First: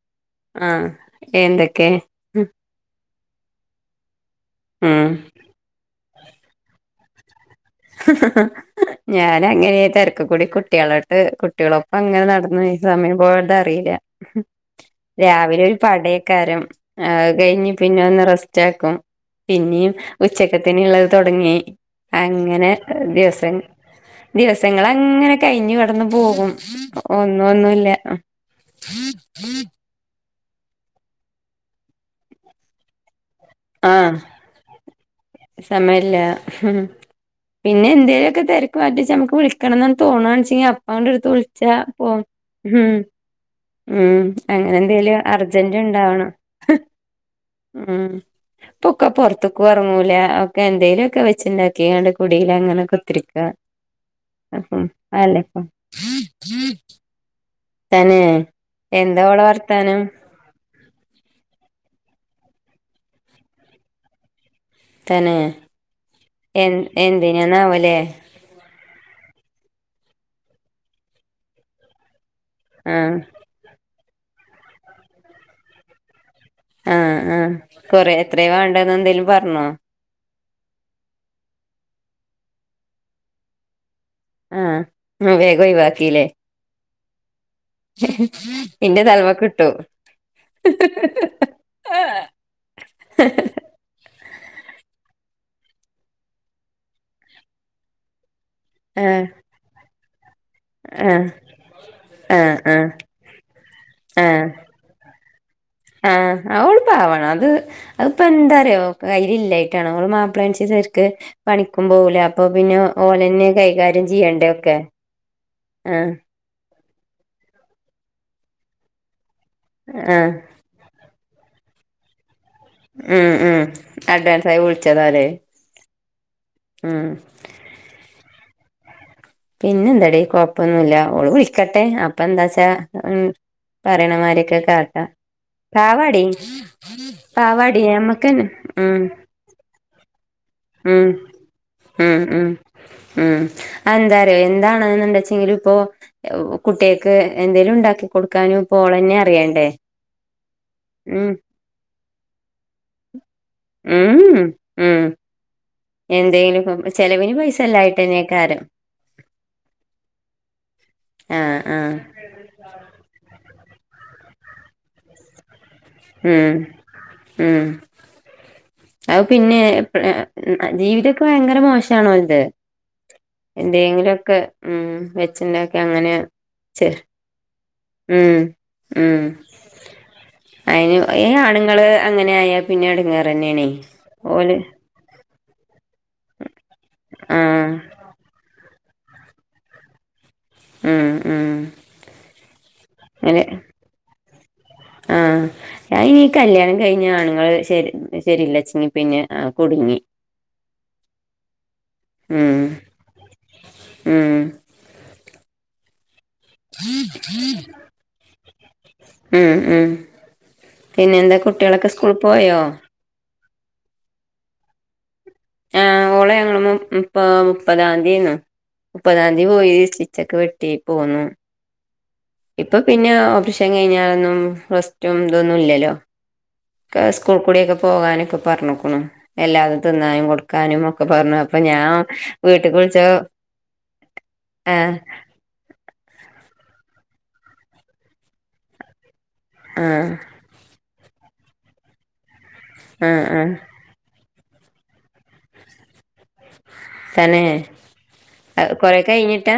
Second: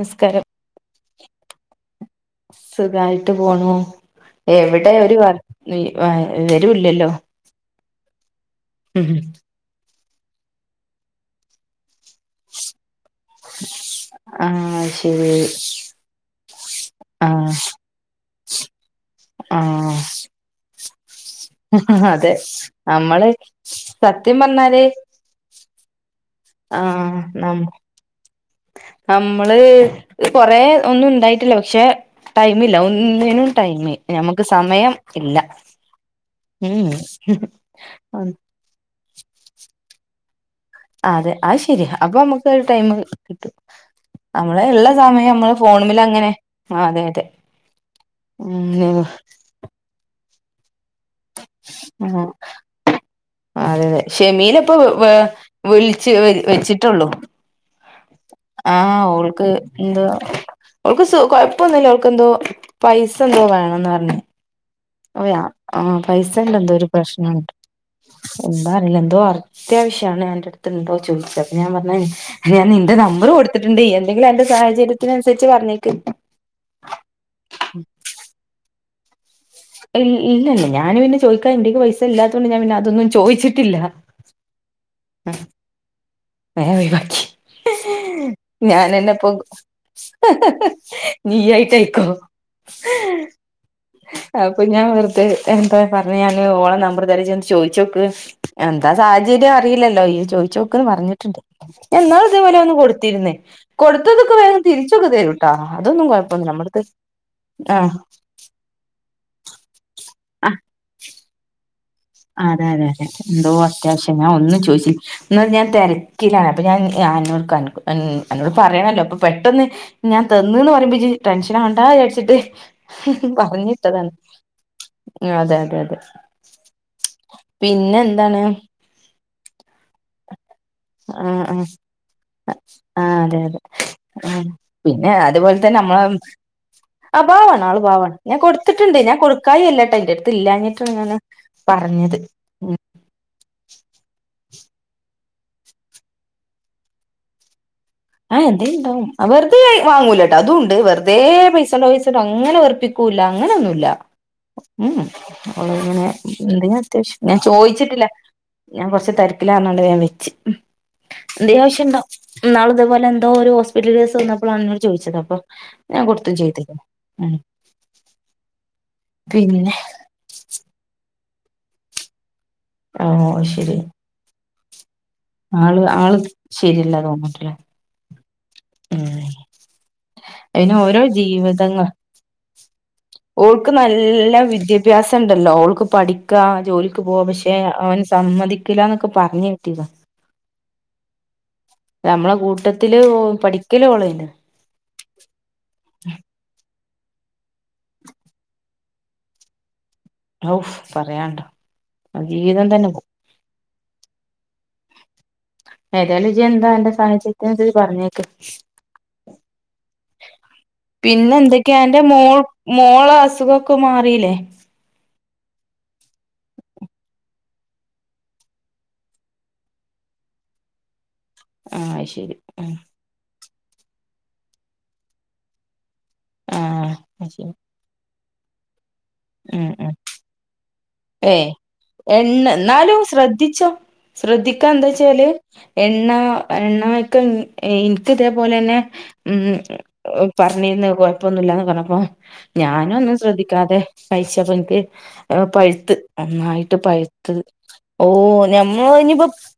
നിസ്കാരം. ആഹ് എന്തൊക്കെ സുഖായിട്ട് പോണു എവിടെ ഉം ഒരു വർ. വി വ വിവരൂല്ലല്ലോ. ഞാന അങ്ങനെ തിരക്ക കൂടി കുട്ട്യാളോട്ട് കുട്ട്യാളൊപ്പം അങ്ങനെ നട സമയം പോയത് അറില ആഹ് ശരി രാവിലെ. പടേക്കാരം ആഹ് കഴിഞ്ഞ് പിന്നെ ഒന്ന് റസ്റ്റ് ഏക്കും പിന്നിം. ആഹ് ഉച്ചക്കത്തിന് ഉള്ളത് തൊടങ്ങി. അതെ ങ്ങനെ നമ്മള് ദിവസ സത്യം പറഞ്ഞാല് ദിവസങ്ങളങ്ങനെ കഴിഞ്ഞു. ഒന്നും പോകും ആഹ് ഒന്നും നം ഒന്നുല്ല. നമ്മള് കൊറേ ഒന്നും ഉണ്ടായിട്ടില്ല പക്ഷെ ടൈമില്ല ഒന്നിനും. ടൈമ് ആഹ് നമക്ക് സമയം ഇല്ല സമയമില്ല ഉമ് പറ്റി ചാ നമക്ക് വിളിക്കണം ന്ന് ഇന്ന് തോന്നാണെച്ചിയ അതെ അത് ശരിയാ അപ്പൊ നമുക്ക് ഒരു ടൈം ഉം കിട്ടും ഉം നമ്മള് അങ്ങനെ ഉള്ള എന്തേലും സമയം നമ്മള്. അർജന്റ് ഫോണ് മലങ്ങനെ അങ്ങനെ ആ അതെ അതെ. ഉമ് ഉം പ്പൊക്കെ പൊറത്ക്കും ഇറങ്ങൂല ഒക്കെ എന്തേലു ഒക്കെ വെച്ചിണ്ട കിയാണ്ട് ആഹ് കുടീല അങ്ങനെക്കെ കുത്തിരിക്ക അതെ അതെ ഷെമിയില ഇപ്പൊ ഉം അല്ലപ്പം വിൾച്ച് വെച്ചിട്ടുള്ളൂ. തന്നെ ആഹ് എന്താ ഓളെ ഓൾക്ക് വർത്താനം എന്താ. ഓക്ക് കൊഴപ്പന്നുല്ല ഓക്ക് ന്തോ പൈസ എന്തോ വേണം ന്ന് പറഞ്. ഒ തന്നെ യാ ആഹ് പൈസേന്റെ എ എന്തോ ഒരു പ്രശ്നണ്ട്. എന്തിനാന്നാവോലേ എന്താ അറിയൂല എന്തോ അത്യാവശ്യണ് അന്റെ അടുത്ത് ണ്ടോ ചോദിച്ചത് അപ്പ ഞാൻ പറഞ്. ഞാൻ നിന്റെ ആഹ് നമ്പർ കൊടുത്തിട്ടുണ്ട് എന്തെങ്കിലും അന്റെ സാഹചര്യത്തിനുസരിച്ച് പറഞ്ഞേക്ക്. ആഹ് ആഹ് കൊറെ എത്രയ വാണ്ടത് എന്തേലും പറഞ്ഞോ? ഇല്ലല്ല ഞാനൻ പിന്നെ ചോദിക്കാൻ എന്റെ ക്ക് പൈസ ഇല്ലാത്തത് കൊണ്ട് ഞാൻ പിന്നെ അതൊന്നും ചോദിച്ചിട്ടില്ല. ആഹ് വേഗം ഒയിവാക്കി ല്ലേ. വേ ഒയിവാക്കി. ഇന്റെ ഞനെന്നെ പോ തലമക്കിട്ടു നീ ആയിട്ടയിക്കോ. ഹേ. അപ്പൊ ഞാൻ വെറുതെ എന്താ പറഞ്ഞ ഞാന് ഓളെ നമ്പർ തരാ ഇജോന്ന് ചോയിച്ചോക്ക്. എന്താ ആഹ് സാഹചര്യം അറിയില്ലല്ലോ ഈയ് ചോയിചോക്ന്ന് ആഹ് പറഞ്ഞിട്ട്ണ്ട്. ഇന്നാൾ ഇതേ ആഹ് പോലെ ഒന്ന് ആഹ് കൊടുത്തിരുന് കൊടുത്തതൊക്കെ ആഹ് വേഗം തിരിച്ചൊക്കെ തരും. ട്ടോ അത്. ആഹ് ഓള് രു പ്പാവാണ് അത് അത് ഇപ്പ എന്താ പറയോ കൈ ഇല്ലായിട്ടാണ് ഓളെ ആഹ് മാപ്പിളേണങ്കി ചേരിക്ക് പണി അതെ അതെ അതെ എന്തോ കൈകാര്യം അത്യാവശ്യം ചെയ്യണ്ടേ എന്നും ഒക്കെ ചോയികും എന്ന ഞാൻ ആഹ് തെരക്കിലാണ്. അപ്പൊ ഞാൻ അന്നോട് പറയണല്ലോ അപ്പൊ പെട്ടെന്ന് ഞാൻ ആഹ് തി ഒന്ന് പറയുമ്പോ ടെൻഷനാവണ്ട വിചാരിച്ചിട്ട്. ഉം ഉം പറഞ്ഞിട്ടതാണ് അഡ്വാൻസായി അതെ അതെ അതെ. ആഹ് പിന്നെ എന്താണ്. പിന്നെ എന്താടി കൊ പ്പൊന്നുല്ല ഓള് ആഹ് ആഹ് വിളിക്കട്ടെ അപ്പ എന്താ വച്ചാ ആഹ് ഉമ് അതെ അതെ ആഹ് പറയണമാരൊക്കെ. ട്ടട്ടാ പിന്നെ അതുപോലെ തന്നെ നമ്മള പാവാടി ആ പാവാടി അമ്മക്കനെ ഉമ് കായി അല്ലാട്ട അന്റെ അടുത്ത് ഇല്ലഞ്ഞിട്ടാണ് ങ്ങനെ പറഞ്ഞത്. ഉം ഉമ് അതെ എന്താറിയോ എന്താണണ്ടച്ചെങ്കും ഇപ്പോ. കുട്ട്യാക്ക് എന്തേലും ഉണ്ടാക്കി. കൊടുക്കാനും ഇപ്പോ ആഹ്എന്തേലും ഉണ്ടാവും ഓളന്നെ വെറുതെ അറിയണ്ടേ വാങ്ങൂലട്ട അതും ഉണ്ട് വെറുതെ ഉം പൈസണ്ടോ പൈസണ്ടോ അങ്ങനെ വെറുപ്പിക്കു കൂല അങ്ങനെന്നുല്ല ഉം ഉം ഉമ് ഓള് അങ്ങനെ എന്തെങ്കിലും എന്തെലും ഇപ്പം അത്യാവശ്യം ചെലവിന് ഞാൻ പൈസ ചോദിച്ചിട്ടില്ല. ഇല്ലായിട്ടന്നെക്കാരം ഞാൻ കൊറച്ച് തരിക്കിലാഞ്ഞണ്ട് ഞാൻ വെച്ച്. ആഹ് ആഹ് ഇന്നാള ഇതുപോലെ എന്തോ ഒരു ഹോസ്പിറ്റലസ് വന്നപ്പോഴാണ്ങ്ങള് ചോദിച്ചത് അപ്പൊ. ഞാൻ കൊടുത്തും ഉം ചെയ്തിക്ണ്. അഹ് പിന്നെ ജീവിതക്കെ ഭയങ്കര മോശണ് ഓല് തെ ആഹ് അത് ശരി എന്തെങ്കിലും ഒക്കെ ഉം വ ച്ച്ണ്ടാക്കാ ആള് അങ്ങനെ ആള് ചെൽ ശരിയല്ല തോന്നിട്ടില്ലേ ഉം ഉം അയിന് ഓരോ ഏഹ് ആണ്ങ്ങള് ജീവിതങ്ങൾ അങ്ങനെ ആയ പിന്നെ എടങ്ങേറെന്നെണേ ഓല് ഭ്യാസംണ്ടല്ലോ ഓൾക്ക് പഠിക്ക ജോലിക്ക് പോവാ പക്ഷെ ആഹ് അവൻ സമ്മതി ക്കിലാന്നൊക്കെ പർഞ് കേട്ടീന്ന് ഉം ഉം നമ്മളെ കൂട്ടത്തില് അതെ പഠിക്കല് ഓളേനു ആഹ് അയീ കല്യാണം കഴിഞ്ഞ ആണുങ്ങള് ശരി ശെരില്ലച്ചെങ്കി പിന്നെ കുടുങ്ങി. ഔഫ് പറയാൻണ്ടോ അ ഉം ജീവിതം തന്നെ പോവും ഉം ഏതായാലും ജി എന്താ അന്റെ സാഹചര്യത്തിനൻസരിച്ച് പറഞ്ഞേക്ക്‌ ഉം ഉം പിന്നെ പിന്നെന്താ എന്തൊക്കയാ കുട്ടികളൊക്കെ അന്റെ സ്കൂളിൽ മോൾ പോയോ മോള അസുഖക് പ്പൊ മാറീലെ? ആഹ് ഓളെ ഞങ്ങള് മു മുപ്പാ മുപ്പതാംതിയേന്നു മുപ്പതാം തി പോയി സ്റ്റിച്ചൊക്കെ വെട്ടി പോന്നു. ആഹ് അയ് ശരി. ഇപ്പൊ ആഹ് പിന്നെ ഓപ്പറേഷൻ കഴിഞ്ഞാലൊന്നും റസ്റ്റും ഇതൊന്നുംല്ലല്ലോ ആഹ് ക്കെ അത് സ്കൂൾ ശരി കൂടെക്കെ പോവാനൊക്കെ പർഞ്ഞുക്കുണു. ഉം എല്ലാതും ഉം തിന്നാനും കൊടുക്കാനും ഒക്കെ പർഞ്ഞ് അപ്പൊ ഞാൻ വീട്ട്ക്ക്‌ വിൾച്ചാ വിച്ചോ ശ്രദ്ധിക്കാന്തച്ചാല് എണ്ണ എണ്ണമെയ്ക്ക്‌ ഇൻക്ക് ഇതേപോലെന്നെ ഉം ആഹ് എ പറഞ്ഞിര്ന്ന് കൊഴപ്പൊന്നുല്ലാന്ന് പറഞ്ഞപ്പോ ഞാനും ഒന്നും ആഹ് ആഹ് ശ്രദ്ധിക്കാതെ കഴിച്ചപ്പൻക്ക് അത് പഴ്ത്ത് നന്നായിട്ട് പഴുത്ത് തന്നെ ഓഹ് ഞമ്മൾ കൊറെ ഇനി പ്പം കഴിഞ്ഞിട്ടാ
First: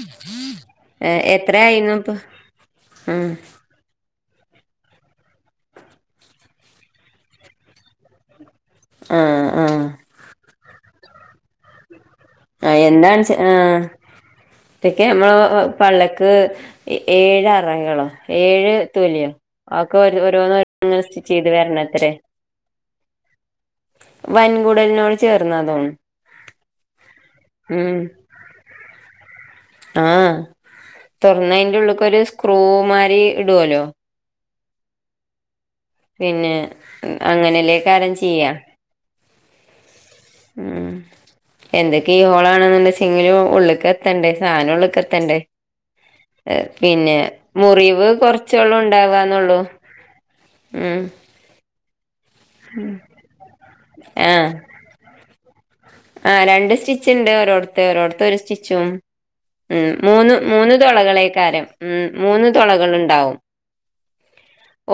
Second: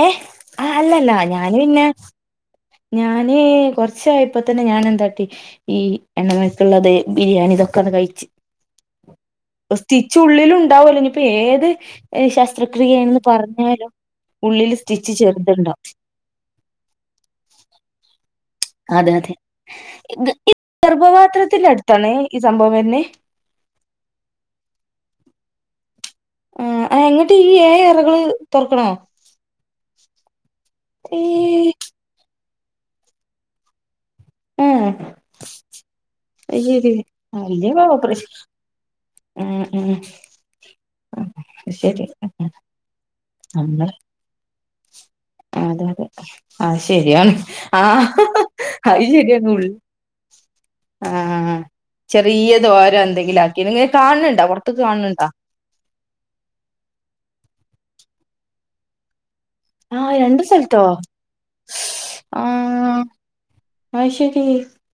ഏഹ് ആഹ് അല്ലല്ല ഞാന് പിന്നെ എത്രയായിരുന്നു ഇപ്പൊ ഉം ഞാന് കൊർ ച്ചായപ്പ തന്നെ ഞാൻ എന്താക്കി ഈ എണ്ണമെയ്ക്ള്ളത് ബിരിയാണി ഇതൊക്കാണ്ട് കഴിച്ച് ആഹ് ആഹ് സ്റ്റിച്ച് ഉള്ളിലും ഉണ്ടാവല്ലോ ഇനിപ്പ ഏത് ഈ ആ ശസ്ത്രക്രി യേണ്ന്ന് എന്താണ് ചെ ആഹ് പറഞ്ഞാലും ഉള്ളില് സ്റ്റിച്ച് ചെറുത്ണ്ടാവും ടക്ക് ഏഴ് അറകളോ ഏഴ് അതെ എത്തൂല്യോ അതെ അ ഒക്കെ ഓരോ ഇത് ഓരോന്ന് ഇങ്ങനെ സ്റ്റിച്ച്യ്ത് ഗർഭപാത്രത്തിന്റെ വരണത്രേ അടുത്താണ് ഈ സംഭവം വരുന്നേ വൻകൂടലിനോട് ചേർന്ന തോന്ന്ണ് ആഹ് എങ്ങട്ട് ഈ ഏഴ് അറകള് തൊർക്കണോ ആഹ് ഏ തൊർന്ന് അയ്ന്റെ ഉള്ള്ക്ക്‌ ഒരു സ്ക്രൂ മായ്രി ഇടുവോല്ലോ ആഹ് പിന്നെ അയ് ശെരി അല്ലെ പ്പ അങ്ങനെല്ലേക്കാരം ഓപ്പറേഷ് ചെയ്യാ ആഹ് ആഹ് ഉം എന്തൊക്കെ ഈ ഹോളാണെന്ന് ണ്ട്ചെങ്കിലും ഉള്ള്ക്കെ നമ്മള് ത്തണ്ടേ സാനം ഉള്ള്ക്ക്‌ എത്തണ്ടേ. അതെ അതെ ഏഹ് അത് പിന്നെ ശരിയാണ് ആ മുറിവ് കൊർച്ചൊള്ളൂ അത് ശരിയാണ് ഉണ്ടാവാന്നൊള്ളു ഉള്ള് ഉം ആ ചെറിയ ദ്വാരം എന്തെങ്കിലും ആക്കിണ് ഇങ്ങക്ക്‌ കാണ് ണ്ടോ ആഹ് പൊർത്ത്ക്ക്‌ കാണ് ണ്ടോ ആഹ് രണ്ട് സ്റ്റിച്ച്ണ്ട് ഒരോട്ത്ത് ഓരോട്ത്ത് ഒരു സ്റ്റിച്ചും ഉം ആ മൂന്ന് രണ്ട് മൂന്ന് സ്ഥലത്തോ തുളകളൈക്കാരം ഉം മൂന്ന് തുളകള്ണ്ടാവും അയ്ശരി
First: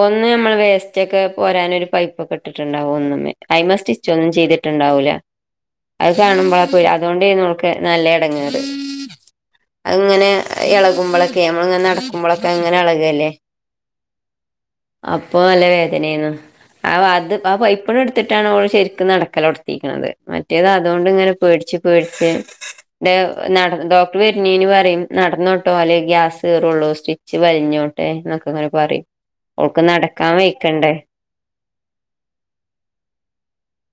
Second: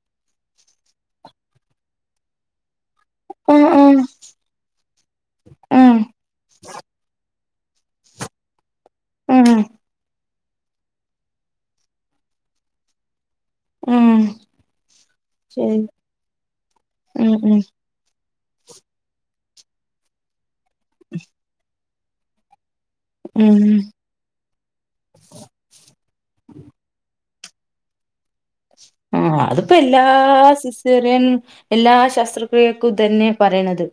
ഒന്ന് നമ്മള് വേസ്റ്റ്ക്കെ പോരാനൊര് പൈപ്പൊക്കെ ഇട്ടിട്ടുണ്ടാവും ഒന്ന് മെ ആഹ് അയ്മേ ആഹ് സ്റ്റിച്ച് ഒന്നും ചെയ്തിട്ടുണ്ടാവൂല ആഹ് അത് കാണുമ്പളാ പോ അതോണ്ടേന്നു ഓൾക്ക് നല്ല എടങ്ങേറ്. ആഹ് അഹ്ങ്ങനെ എളകുമ്പളൊക്കെ നമ്മളിങ്ങനെ നടക്കുമ്പളൊക്കെ ഇങ്ങനെ എളകല്ലേ ആഹ് അപ്പൊ നല്ല ശരി വേദനയ്ന്നു ആ ഉം ബാത്ത് ഉം ഇപ്പഴെടുത്തിട്ടാണവള് ശരിക്കും നടക്കലർത്തിക്കുന്നത്ത് മറ്റേതതുകൊണ്ടിങ്ങനെ പേടിച്ചു പേടിച്ചെ ഡേ ഉം ഡോ ട്ടു വരുന്നേന് പറയും നടന്നോട്ടോ അല്ലേ ഗ്യാസ് കേറുള്ളൂ സ്റ്റിച്ചു വലിഞ്ഞോട്ടു ങ്ങനെ പറ [unintelligible] ആഹ് അതിപ്പ എല്ലാ സിസേറിയൻ എല്ലാ ശാസ്ത്രക്രിയക്കും ഇതന്നെയാ പറയുന്നത്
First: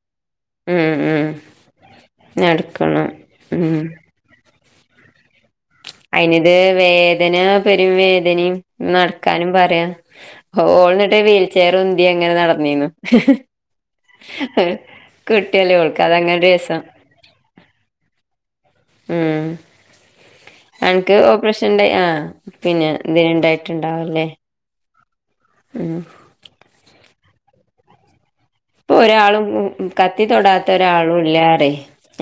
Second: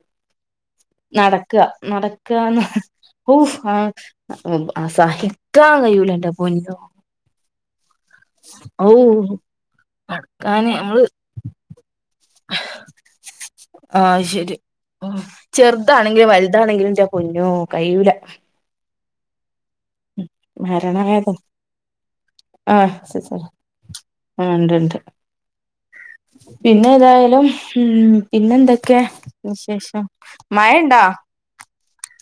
ഉം ഉം നടക്കുക നടക്കുകാന്നെ നടക്കണം ഓഹ് ഉം ആഹ് സഹിക്കാം യു അയിനിതെ വേദന പെരും വേദനയും ഔ നടക്കാനും പറയാ നടക്കാന് നമ്മള് ഓൾന്നിട്ട് വീൽചെയർ ഉന്തി അങ്ങനെ നടന്നേനു ആഹ് ശരി ഓഹ് ഓൾക്ക് ചെറുതാണെങ്കിലും അതങ്ങനെ ഒരു രസം വലുതാണെങ്കിലും ന്റെ പൊന്നോ കയൂല്ല ഉം ആൾക്കു മരണവേദന ഓപ്പറേഷന്റെ ആഹ് പിന്നെ ആഹ് സിസേറിയൻ ഇതിനുണ്ടായിട്ടുണ്ടാവല്ലേ ആഹ് ഉം പിന്നേതായാലും ഉം പിന്നെന്താ ഇപ്പൊരാളും ഉം ഉം കത്തി തൊടാ ത്തൊരാളും ഇല്ലാടേ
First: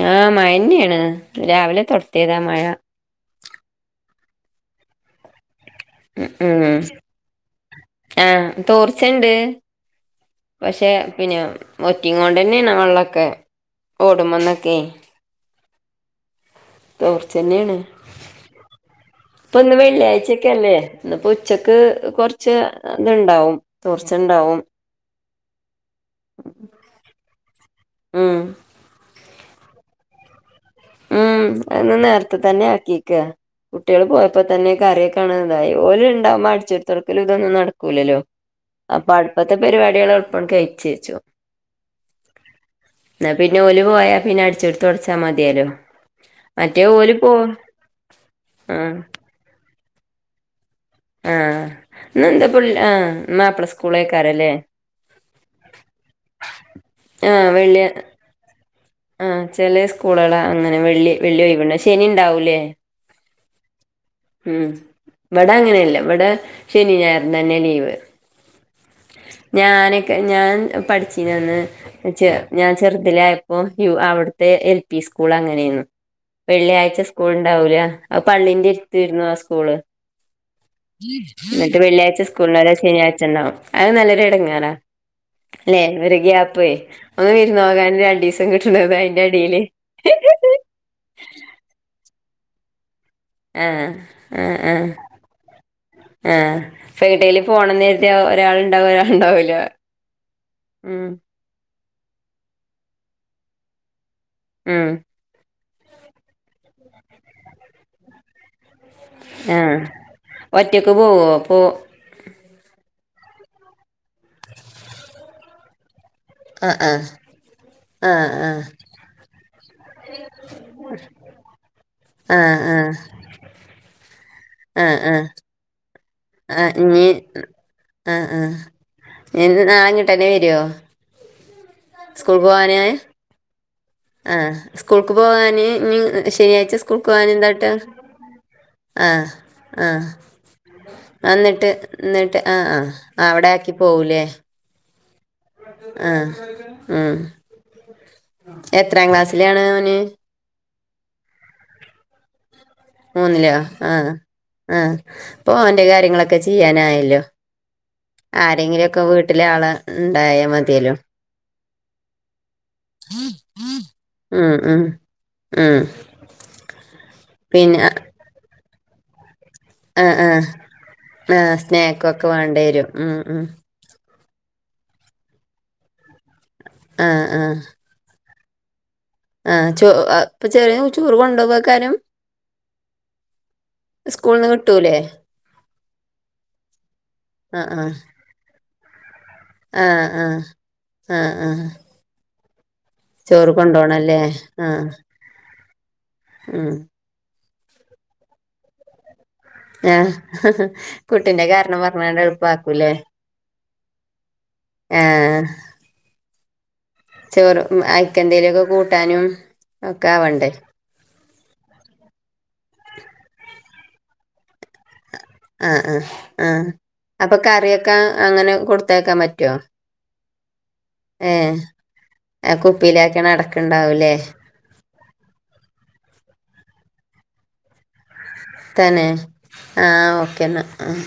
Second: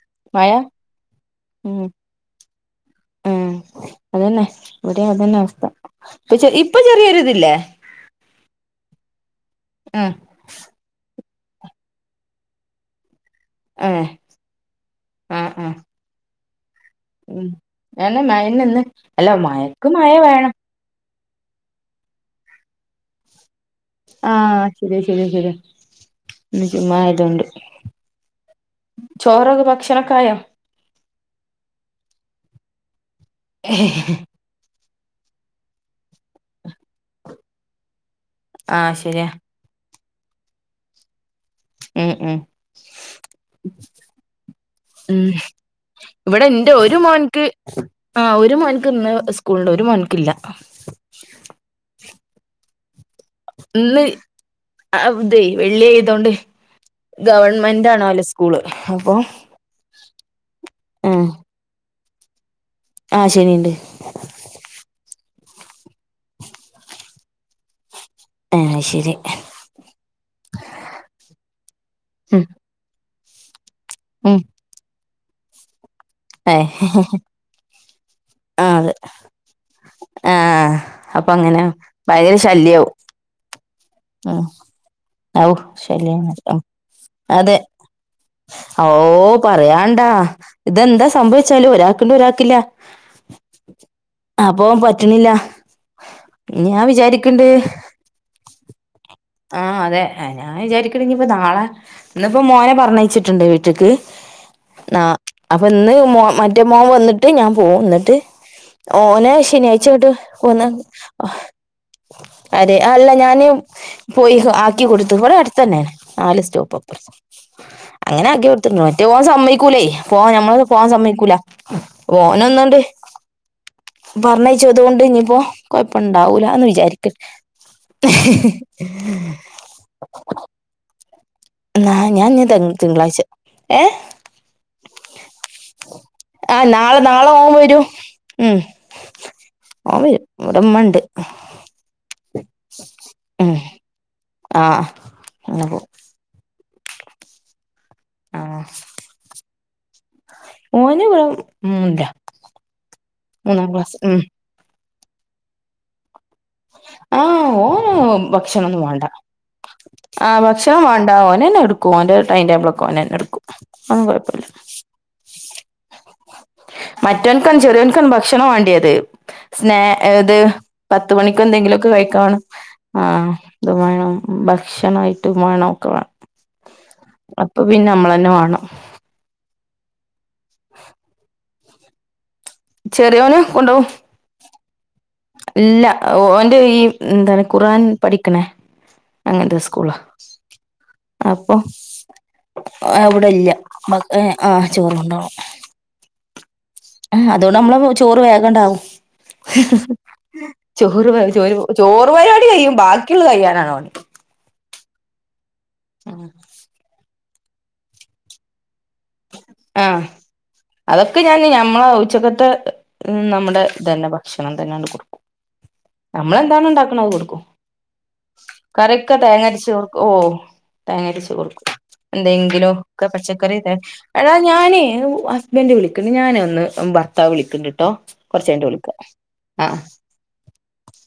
ആഹ് മഴ മയന്നെയാണ് ഉം രാവിലെ തൊ ടത്തിയതാ മഴ ഉം അതന്നെ ഇവിടെ അതന്നെ അവസ്ഥ ഇപ്പ ചെ ഇപ്പൊ ഉം ചെറിയൊരിതില്ലേ ആഹ് തോർച്ചേണ്ട് ആഹ് പക്ഷെ പിന്നെ വറ്റിങ്ങ്ൽഡന്നായ വള്ളൊക്കെ ആഹ് ഓടുമ്പോന്നൊക്കെ ആഹ് ആഹ് ഉം തോർച്ചന്നെയാണ് അതന്നെ മഴന്നെ ഇന്ന് അല്ല പൊന്ന് മഴക്ക് മഴ വേണം വെള്ളിയാഴ്ച്ചയ്ക്കല്ലേ ഇന്നിപ്പം ഉച്ചക്ക് കുറച്ച് ഇതുണ്ടാവും ആഹ് ശരിയാ ശരിയാ ശരിയാ ഇന്ന് ചുമാതൊണ്ട് ഉം ചോറൊക്കെ ഭക്ഷണോക്കായോ ഉം അന്നിനേരത്തെ തന്നെ ആക്കിയേക്ക കുട്ടികള് പോ ഇപ്പത്തന്നെ കരേ കാണേതായി ഓലി ഉണ്ടാവുമ്പ അടിച്ചേത്തുറക്കലും ഇതൊന്നും നടക്കൂലല്ലോ ആഹ് അപ്പ ശരിയാ അടുപ്പത്തക്കയൊരു വടികള് കയിച്ചേച്ചു ഉം ഉം എന്നാ പിന്നെ ഓലു പോയാ പിന്നെ അടിച്ചെടുത്ത് തുടച്ചാ മതിയാലോ ഇവിടെന്റൊരു മോൻക്കെ ആഹ് ഒരു ആഹ് മോൻക്ക് ഇന്ന് സ്കൂളുണ്ടെ ഒരു മോൻക്ക് ഇല്ല ആഹ് ഇന്നെന്താ പുല് ആഹ് മാപ്പിള ഇന്നി സ്കൂളേക്കാരല്ലേ അവുതെ വെള്ളി ആയതോണ്ട് ആഹ് വെള്ളി ഗവൺമെന്റാണെ അലസ് കൂളെ ഹും ആഹ് ചെല സ്കൂളുകളാ അങ്ങനെ വെള്ളി ആഹ് വെള്ളി ഒഴിവേ ശനി ഉണ്ടാവൂലേ ആഹ് ശനീണ്ട് ഉം ഇവിടങ്ങനെയല്ല ഇവിടെ ശനി ഞായറും തന്നെ ലീവെ ആഹ് ശരി ഞാനൊക്കെ ഞാൻ പഠിച്ചീനന്നേ ചെ ഞാൻ ചെറുതിലായ ഓഹ് ഹ്യു ഉം അവിടുത്തെ എൽ പി സ്കൂൾ അങ്ങനെയാണെ ഏഹ് വെള്ളിയാഴ്ച സ്കൂൾ ഉണ്ടാവൂല്ല അഹ് പള്ളീന്റെ ആഹ് അത് ഇരുത്തു വരുന്നതാ സ്കൂളെ ആഹ് അപ്പൊ അങ്ങനെ എന്നിട്ട് വെള്ളിയാഴ്ച ഭയങ്കര സ്കൂളരെ ശല്യാവും ശനിയാഴ്ച്ചുണ്ടാവും അത് നല്ലൊരു ഉം എടങ്ങാരാ ഔ അല്ലെ ഒരു ശല്യാണ് ഉം ഗ്യാപ്പേ ഒന്ന് അതെ വിരുന്നോകാൻ രണ്ടീസം ഓ കിട്ടണതിന്റെ അടി പറയാണ്ടാ ഇതെന്താ സംഭവിച്ചാലും ഒരാകൊണ്ടേ ഒരാക്കില്ല ആഹ് ആഹ് ആഹ് ആഹ് ഞാൻ ഫ്രയിട്ടേലെ വിചാരിക്കണ്ട് പോണന്ന് ഒരാളുണ്ടാവൊ ആഹ് അതെ ഞാൻ വിചാരിക്കണെങ്കി ഇപ്പ നാളെ ഇന്നിപ്പം മോനെ പറഞ്ഞയച്ചിട്ടുണ്ട് വീട്ടക്ക് ഉം നാ അപ്പം ഇന്ന് മാ മറ്റേ മോൻ വന്നിട്ട് ഞാൻ പോവും എന്നിട്ട് ഓനെ ആഹ് ശനിയാഴ്ച തൊട്ട് പോന്നേ ഒറ്റക്ക് പോവോ പോ അതെ അല്ല ഞാനെ പോയി ആക്കി കൊടുത്തു ഇവിടടുത്തന്നെ നാലു ആഹ് ആഹ് സ്റ്റോപ്പപ്പുറത്തെ അങ്ങനെ ആഹ് ആക്കെ കൊടുത്തിട്ടു ആഹ് മറ്റേ പോവാൻ സമ്മക്കൂലേ പോവാ നഞമ്മള പോവാൻ സമ്മക്കൂല ഓന ഒന്നണ്ട് ആഹ് ആഹ് പറഞ്ഞയചതുകൊണ്ട് ഇനിയിപ്പോ ആഹ് കൊഴപ്പം ഇണ്ടാവൂല ആഹ് എന്ന് ആഹ് ഇനി വിചാരിക് ആഹ് ആഹ് [unintelligible] വരുവോ ആ ഞാൻ സ്കൂൾക്ക് പോവാന് [unintelligible] തിങ്കളാഴ്ച ആഹ് സ്കൂൾക്ക് പോകാന് ആ ശനിയാഴ് നാളെ സ്കൂൾക്ക് പോകാന നാളെ ഓൻ എന്താട്ട് വരും ഉം ആഹ് ഓൻ ആഹ് വരും ഇവിടെ ഉമ്മ ഉണ്ട് എന്നിട്ട് എന്നിട്ട് ആ ആ അവിടെ ആക്കി പോവലേ ആഹ് ആഹ് ഉം ആ എത്രാം ക്ലാസ്സിലാണ് അവന് ഓന് [unintelligible] മൂന്നിലോ മൂന്നാം ക്ലാസ് ആഹ് ഉം ആഹ് അപ്പൊ അവന്റെ കാര്യങ്ങളൊക്കെ ചെയ്യാനായല്ലോ. ഓന ഭക്ഷണം ഒന്നും ആരെങ്കിലുമൊക്കെ വേണ്ട വീട്ടിലെ ആള് ആഹ് ഉണ്ടായാൽ ഭക്ഷണം മതിയല്ലോ വേണ്ട ഓനന് എടുക്ക ഓന്റെ ടൈം ടേബിൾ ഒക്കെ ഓന് ന്നെ എടുക്കും അും കുഴപ്പില്ല ഉം ഉം ഉം മറ്റവൻകൻ പിന്നെ ചെറിയ ഒക്കൻ ഭക്ഷണം വേണ്ടിയത് സ്ന ഹ് ആഹ് ഏത് ആഹ് പത്ത് മണിക്ക് ആഹ് എന്തെങ്കിലുമൊക്കെ സ്നേക്കൊക്കെ കഴിക്കണം വേണ്ടി വരും ഉം ആഹ് ഉം അത് വേണം ഭക്ഷണായിട്ട് വേണം ഒക്കെ വേണം ആഹ് ആഹ് അപ്പൊ പിന്നെ നമ്മള തന്നെ വേണം ആഹ് ചോ എഹ് ആഹ് ഇപ്പൊ ചെറിയ ചോറ് കൊണ്ടുപോയി [unintelligible] ചെറിയോന് കൊണ്ടോവും സ്കൂളിൽ നിന്ന് കിട്ടൂല്ലേ ഇല്ല ഓന്റെ ഈ എന്താണ് ആഹ് ഖുറആൻ ആഹ് പഠിക്കണേ അങ്ങനത്തെ സ്കൂള ആ ഹ് ആഹ് അവിടെ ഇല്ല ചോറ് കൊണ്ടോണം ല്ലേ ആ ആഹ് ചോറ് ഉം ആ അതുകൊണ്ട് നമ്മ ചോറ് വേഗണ്ടാവും ആഹ് ചോറ് കുട്ടിന്റെ ചോറ് കാരണം ചോറ് പറഞ്ഞാണ്ട് പരിപാടി കഴും എളുപ്പാക്കൂലേ ബാക്കിയുള്ളത് കഴ്യാനാണ [unintelligible] ഏഹ് ആഹ് ചോറു അഹ് ഐക്കന്തേലൊക്കെ കൂട്ടാനും ആഹ് ഒക്കെ ആവണ്ടേ അതൊക്കെ ഞാൻ ഞമ്മളെ ഉച്ചക്കത്തെ നമ്മുടെ ഇതന്നെ ഭക്ഷണം തന്നെ കൊടുക്കും ആഹ് ആഹ് ആഹ് നമ്മളെന്തണ ഉണ്ടാക്കണ അത് അപ്പൊ കൊടുക്കും കറിയൊക്കെ അങ്ങനെ കറിയക്കെ കൊടുത്തയക്കാൻ പറ്റോ തേങ്ങരച്ച് ഓ [unintelligible] ഓഹ് തേങ്ങച്ച ഏഹ് കൊടുക്കും ആ എന്തെങ്കിലും ഒക്കെ കുപ്പിയിലാക്കിയാണ് പച്ചക്കറി അടക്കുണ്ടാവൂലേ [unintelligible] ഞാനേ ഹസ്ബൻഡറ് വിളിക്കണ്ട് ഞാനേ ഒന്ന് ഭർത്താവ് വിളിക്കണ്ട്ട്ടോ കുറച്ച് കഴിഞ്ഞിട്ട് വിളിക്കാം തന്നെ ആഹ് ഓക്കേ എന്നാ ആഹ്